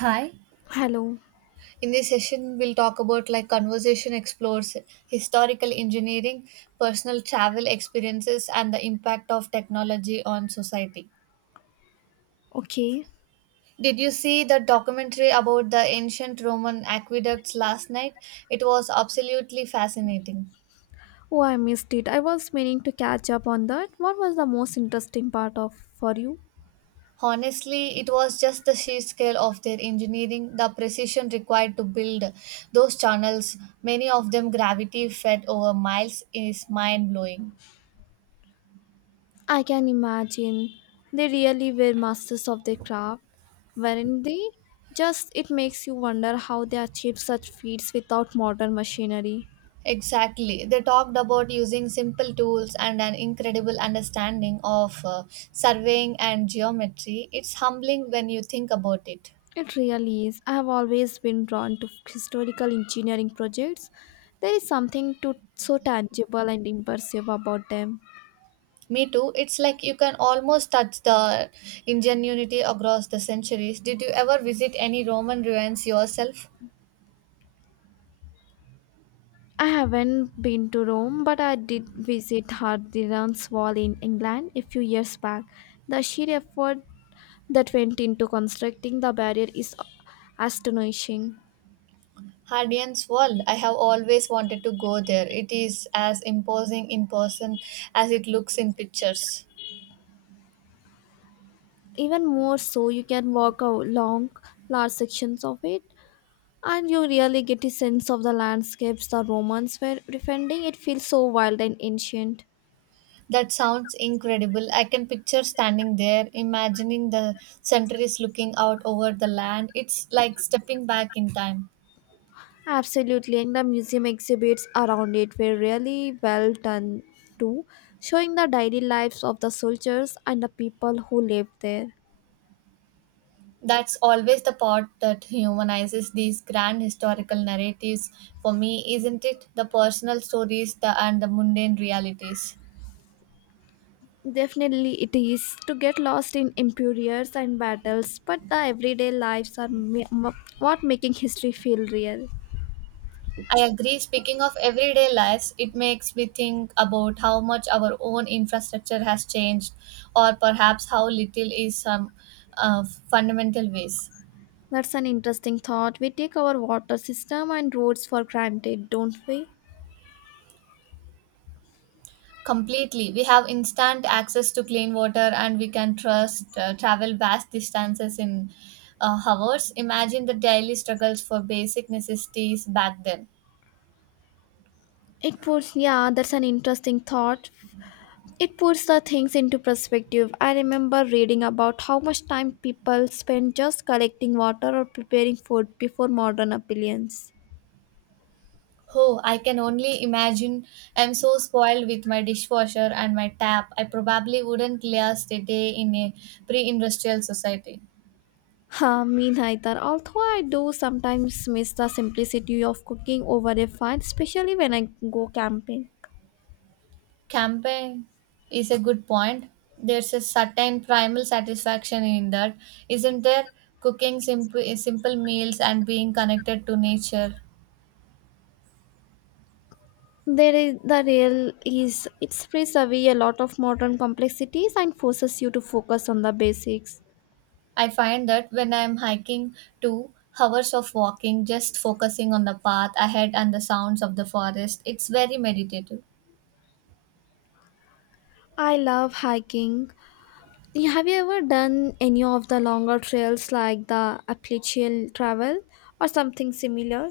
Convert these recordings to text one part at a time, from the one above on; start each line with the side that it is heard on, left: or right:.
right: Hi.
left: Hello.
right: In this session, we'll talk about like conversation explores historical engineering, personal travel experiences, and the impact of technology on society.
left: Okay.
right: Did you see the documentary about the ancient Roman aqueducts last night? It was absolutely fascinating.
left: Oh, I missed it. I was meaning to catch up on that. What was the most interesting part of for you?
right: Honestly, it was just the sheer scale of their engineering, the precision required to build those channels, many of them gravity fed over miles, is mind blowing.
left: I can imagine. They really were masters of their craft, weren't they? Just it makes you wonder how they achieved such feats without modern machinery.
right: Exactly. They talked about using simple tools and an incredible understanding of surveying and geometry. It's humbling when you think about it.
left: It really is. I have always been drawn to historical engineering projects. There is something to so tangible and impressive about them.
right: Me too. It's like you can almost touch the ingenuity across the centuries. Did you ever visit any Roman ruins yourself?
left: I haven't been to Rome, but I did visit Hadrian's Wall in England a few years back. The sheer effort that went into constructing the barrier is astonishing.
right: Hadrian's Wall. I have always wanted to go there. It is as imposing in person as it looks in pictures.
left: Even more so, you can walk along large sections of it, and you really get a sense of the landscapes the Romans were defending. It feels so wild and ancient.
right: That sounds incredible. I can picture standing there, imagining the centuries looking out over the land. It's like stepping back in time.
left: Absolutely, and the museum exhibits around it were really well done too, showing the daily lives of the soldiers and the people who lived there.
right: That's always the part that humanizes these grand historical narratives for me, isn't it? The personal stories and the mundane realities.
left: Definitely, it is to get lost in empires and battles, but the everyday lives are what making history feel real.
right: I agree. Speaking of everyday lives, it makes me think about how much our own infrastructure has changed, or perhaps how little is some uh, fundamental ways.
left: That's an interesting thought. We take our water system and roads for granted, don't we?
right: Completely. We have instant access to clean water and we can trust travel vast distances in hours. Imagine the daily struggles for basic necessities back then.
left: It puts, yeah, that's an interesting thought. It puts the things into perspective. I remember reading about how much time people spend just collecting water or preparing food before modern appliances.
right: Oh, I can only imagine. I'm so spoiled with my dishwasher and my tap. I probably wouldn't last a day in a pre industrial society.
left: Ha, me neither. Although I do sometimes miss the simplicity of cooking over a fire, especially when I go camping.
right: Camping is a good point. There's a certain primal satisfaction in that, isn't there? Cooking simple meals and being connected to nature.
left: There is the real is it strips away a lot of modern complexities and forces you to focus on the basics.
right: I find that when I'm hiking, 2 hours of walking, just focusing on the path ahead and the sounds of the forest, it's very meditative.
left: I love hiking, yeah. Have you ever done any of the longer trails like the Appalachian Travel or something similar?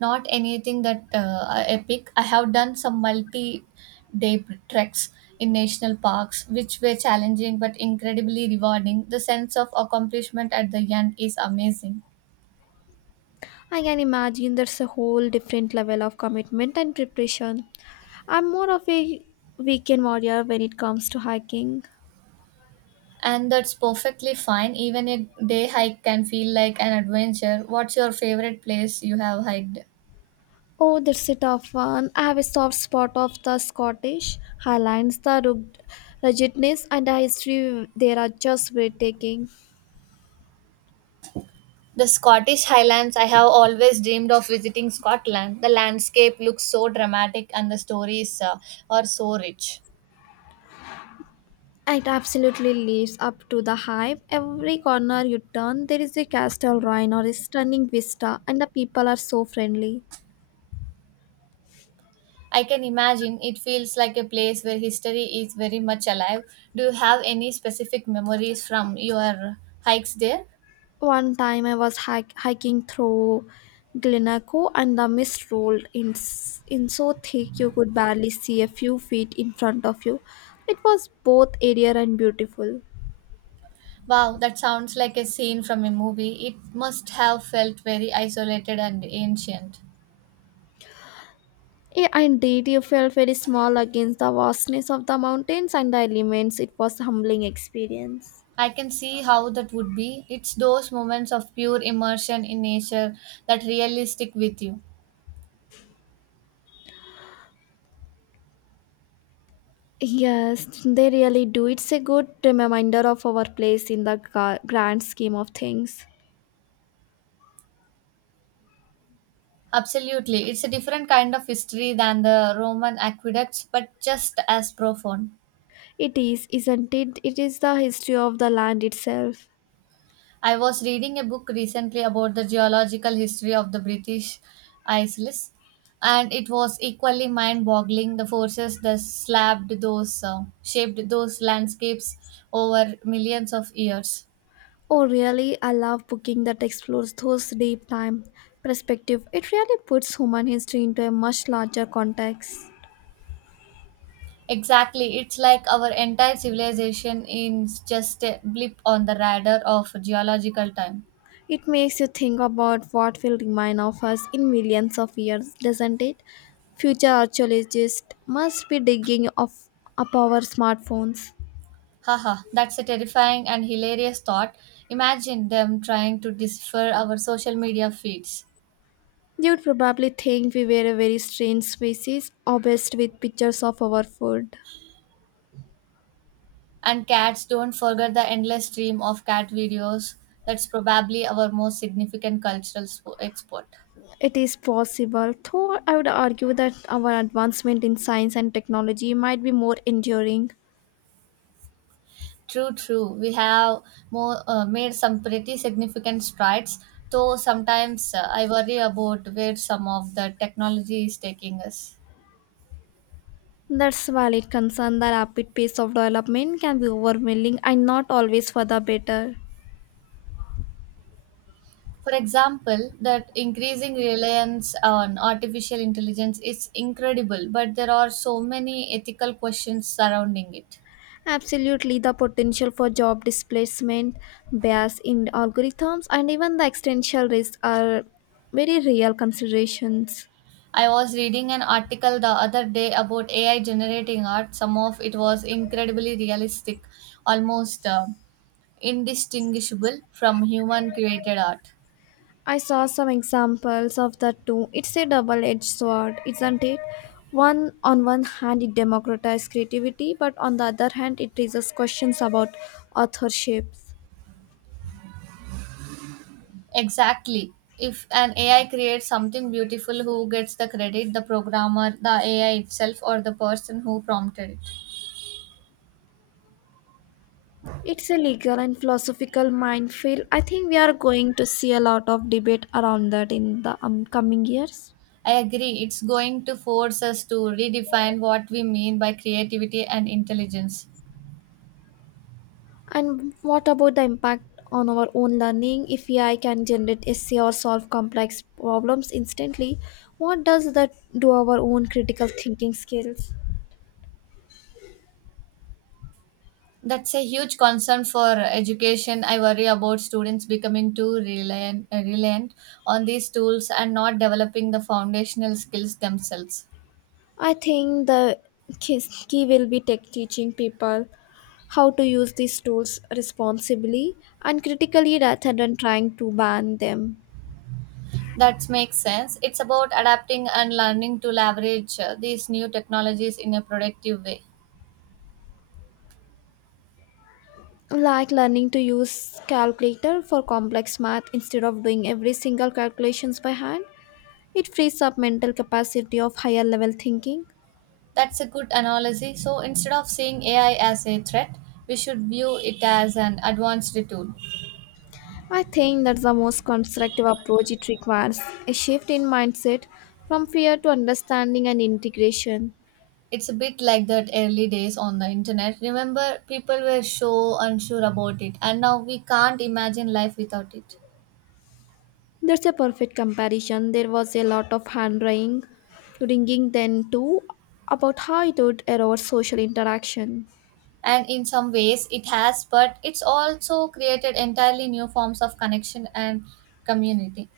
right: Not anything that epic. I have done some multi day treks in national parks, which were challenging but incredibly rewarding. The sense of accomplishment at the end is amazing.
left: I can imagine there's a whole different level of commitment and preparation. I'm more of a weekend warrior when it comes to hiking.
right: And that's perfectly fine. Even a day hike can feel like an adventure. What's your favorite place you have hiked?
left: Oh, that's a tough one. I have a soft spot of the Scottish Highlands, the ruggedness and the history there are just breathtaking.
right: The Scottish Highlands, I have always dreamed of visiting Scotland. The landscape looks so dramatic and the stories are so rich.
left: It absolutely lives up to the hype. Every corner you turn, there is a castle ruin or a stunning vista, and the people are so friendly.
right: I can imagine it feels like a place where history is very much alive. Do you have any specific memories from your hikes there?
left: One time I was hiking through Glenaco, and the mist rolled in, in so thick you could barely see a few feet in front of you. It was both aerial and beautiful.
right: Wow, that sounds like a scene from a movie. It must have felt very isolated and ancient.
left: Yeah, indeed, you felt very small against the vastness of the mountains and the elements. It was a humbling experience.
right: I can see how that would be. It's those moments of pure immersion in nature that really stick with you.
left: Yes, they really do. It's a good reminder of our place in the grand scheme of things.
right: Absolutely. It's a different kind of history than the Roman aqueducts, but just as profound.
left: It is, isn't it? It is the history of the land itself.
right: I was reading a book recently about the geological history of the British Isles, and it was equally mind-boggling the forces that slapped those shaped those landscapes over millions of years.
left: Oh, really? I love booking that explores those deep time perspective. It really puts human history into a much larger context.
right: Exactly, it's like our entire civilization is just a blip on the radar of geological time.
left: It makes you think about what will remain of us in millions of years, doesn't it? Future archaeologists must be digging off up our smartphones.
right: Haha, that's a terrifying and hilarious thought. Imagine them trying to decipher our social media feeds.
left: They would probably think we were a very strange species, obsessed with pictures of our food.
right: And cats don't forget the endless stream of cat videos. That's probably our most significant cultural export.
left: It is possible, though I would argue that our advancement in science and technology might be more enduring.
right: True, true. We have made some pretty significant strides, though sometimes I worry about where some of the technology is taking us.
left: That's a valid concern that rapid pace of development can be overwhelming and not always for the better.
right: For example, that increasing reliance on artificial intelligence is incredible, but there are so many ethical questions surrounding it.
left: Absolutely, the potential for job displacement, bias in algorithms, and even the existential risk are very real considerations.
right: I was reading an article the other day about AI generating art. Some of it was incredibly realistic, almost indistinguishable from human created art.
left: I saw some examples of that too. It's a double edged sword, isn't it? One on one hand it democratizes creativity, but on the other hand it raises questions about authorships.
right: Exactly. If an AI creates something beautiful, who gets the credit? The programmer, the AI itself, or the person who prompted it?
left: It's a legal and philosophical minefield. I think we are going to see a lot of debate around that in the coming years.
right: I agree. It's going to force us to redefine what we mean by creativity and intelligence.
left: And what about the impact on our own learning? If AI can generate essay or solve complex problems instantly, what does that do our own critical thinking skills?
right: That's a huge concern for education. I worry about students becoming too reliant on these tools and not developing the foundational skills themselves.
left: I think the key will be tech teaching people how to use these tools responsibly and critically rather than trying to ban them.
right: That makes sense. It's about adapting and learning to leverage these new technologies in a productive way.
left: Like learning to use calculator for complex math instead of doing every single calculations by hand, it frees up mental capacity of higher level thinking.
right: That's a good analogy. So instead of seeing AI as a threat, we should view it as an advanced tool.
left: I think that's the most constructive approach it requires a shift in mindset from fear to understanding and integration.
right: It's a bit like that early days on the internet. Remember, people were so unsure about it, and now we can't imagine life without it.
left: That's a perfect comparison. There was a lot of hand wringing then too about how it would erode social interaction.
right: And in some ways, it has, but it's also created entirely new forms of connection and community.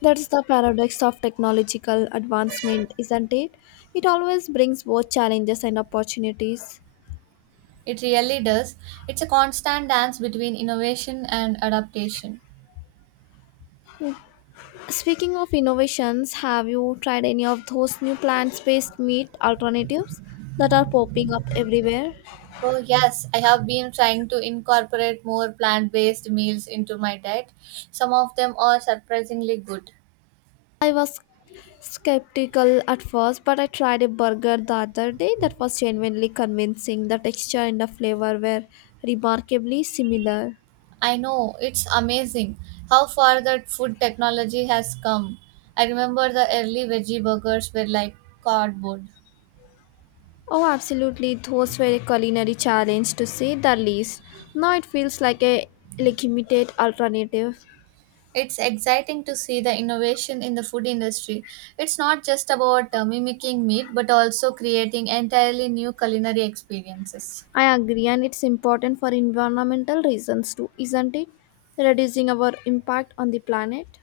left: That's the paradox of technological advancement, isn't it? It always brings both challenges and opportunities.
right: It really does. It's a constant dance between innovation and adaptation.
left: Speaking of innovations, have you tried any of those new plant based meat alternatives that are popping up everywhere?
right: Oh, yes, I have been trying to incorporate more plant based meals into my diet. Some of them are surprisingly good.
left: I was skeptical at first, but I tried a burger the other day that was genuinely convincing. The texture and the flavor were remarkably similar.
right: I know, it's amazing how far that food technology has come. I remember the early veggie burgers were like cardboard.
left: Oh, absolutely. Those were a culinary challenge to say the least. Now it feels like a legitimate alternative.
right: It's exciting to see the innovation in the food industry. It's not just about mimicking meat, but also creating entirely new culinary experiences.
left: I agree, and it's important for environmental reasons too, isn't it? Reducing our impact on the planet.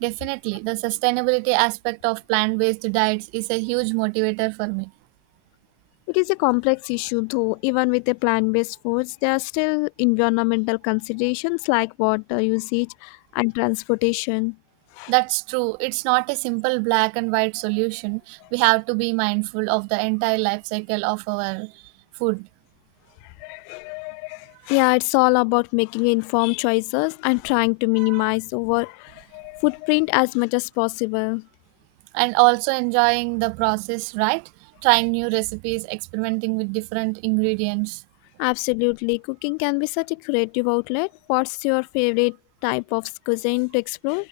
right: Definitely, the sustainability aspect of plant based diets is a huge motivator for me.
left: It is a complex issue, though. Even with a plant based foods, there are still environmental considerations like water usage and transportation.
right: That's true. It's not a simple black and white solution. We have to be mindful of the entire life cycle of our food,
left: Yeah, it's all about making informed choices and trying to minimize our footprint as much as possible.
right: and also enjoying the process, right? Trying new recipes, experimenting with different ingredients.
left: Absolutely, cooking can be such a creative outlet. What's your favorite type of cuisine to explore?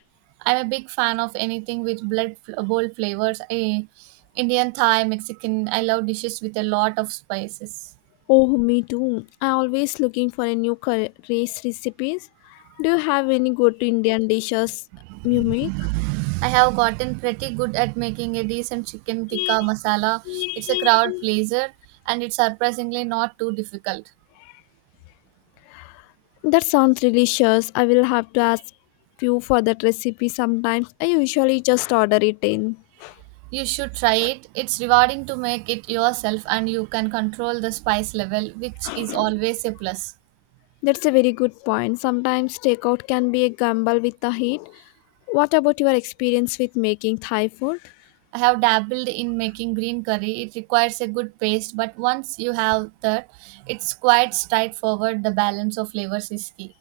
right: I'm a big fan of anything with bold flavors. Indian, Thai, Mexican. I love dishes with a lot of spices.
left: Oh, me too. I always looking for a new curry recipes. Do you have any good Indian dishes you make?
right: I have gotten pretty good at making a decent chicken tikka masala. It's a crowd pleaser and it's surprisingly not too difficult.
left: That sounds delicious. I will have to ask you for that recipe sometimes. I usually just order it in.
right: You should try it. It's rewarding to make it yourself and you can control the spice level, which is always a plus.
left: That's a very good point. Sometimes takeout can be a gamble with the heat. What about your experience with making Thai food?
right: I have dabbled in making green curry. It requires a good paste, but once you have that, it's quite straightforward. The balance of flavors is key.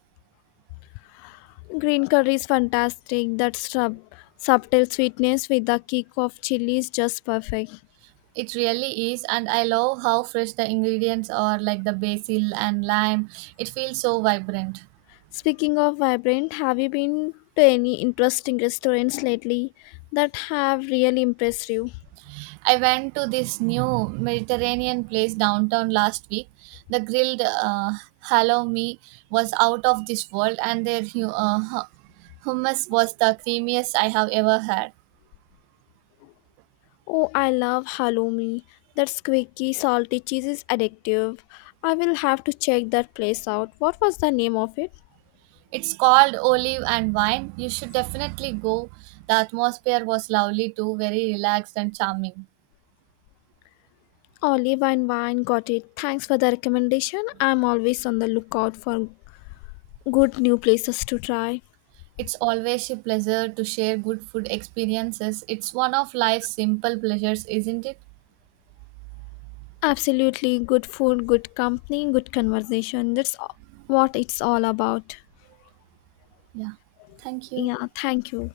left: Green curry is fantastic. That subtle sweetness with the kick of chili is just perfect.
right: It really is, and I love how fresh the ingredients are like the basil and lime. It feels so vibrant.
left: Speaking of vibrant, have you been to any interesting restaurants lately that have really impressed you?
right: I went to this new Mediterranean place downtown last week. The grilled halloumi was out of this world, and their hummus was the creamiest I have ever had.
left: Oh, I love halloumi. That squeaky, salty cheese is addictive. I will have to check that place out. What was the name of it?
right: It's called Olive and Wine. You should definitely go. The atmosphere was lovely too, very relaxed and charming.
left: Olive and Wine, got it. Thanks for the recommendation. I'm always on the lookout for good new places to try.
right: It's always a pleasure to share good food experiences. It's one of life's simple pleasures, isn't it?
left: Absolutely, good food, good company, good conversation. That's what it's all about.
right: Yeah. Thank you.
left: Yeah, thank you.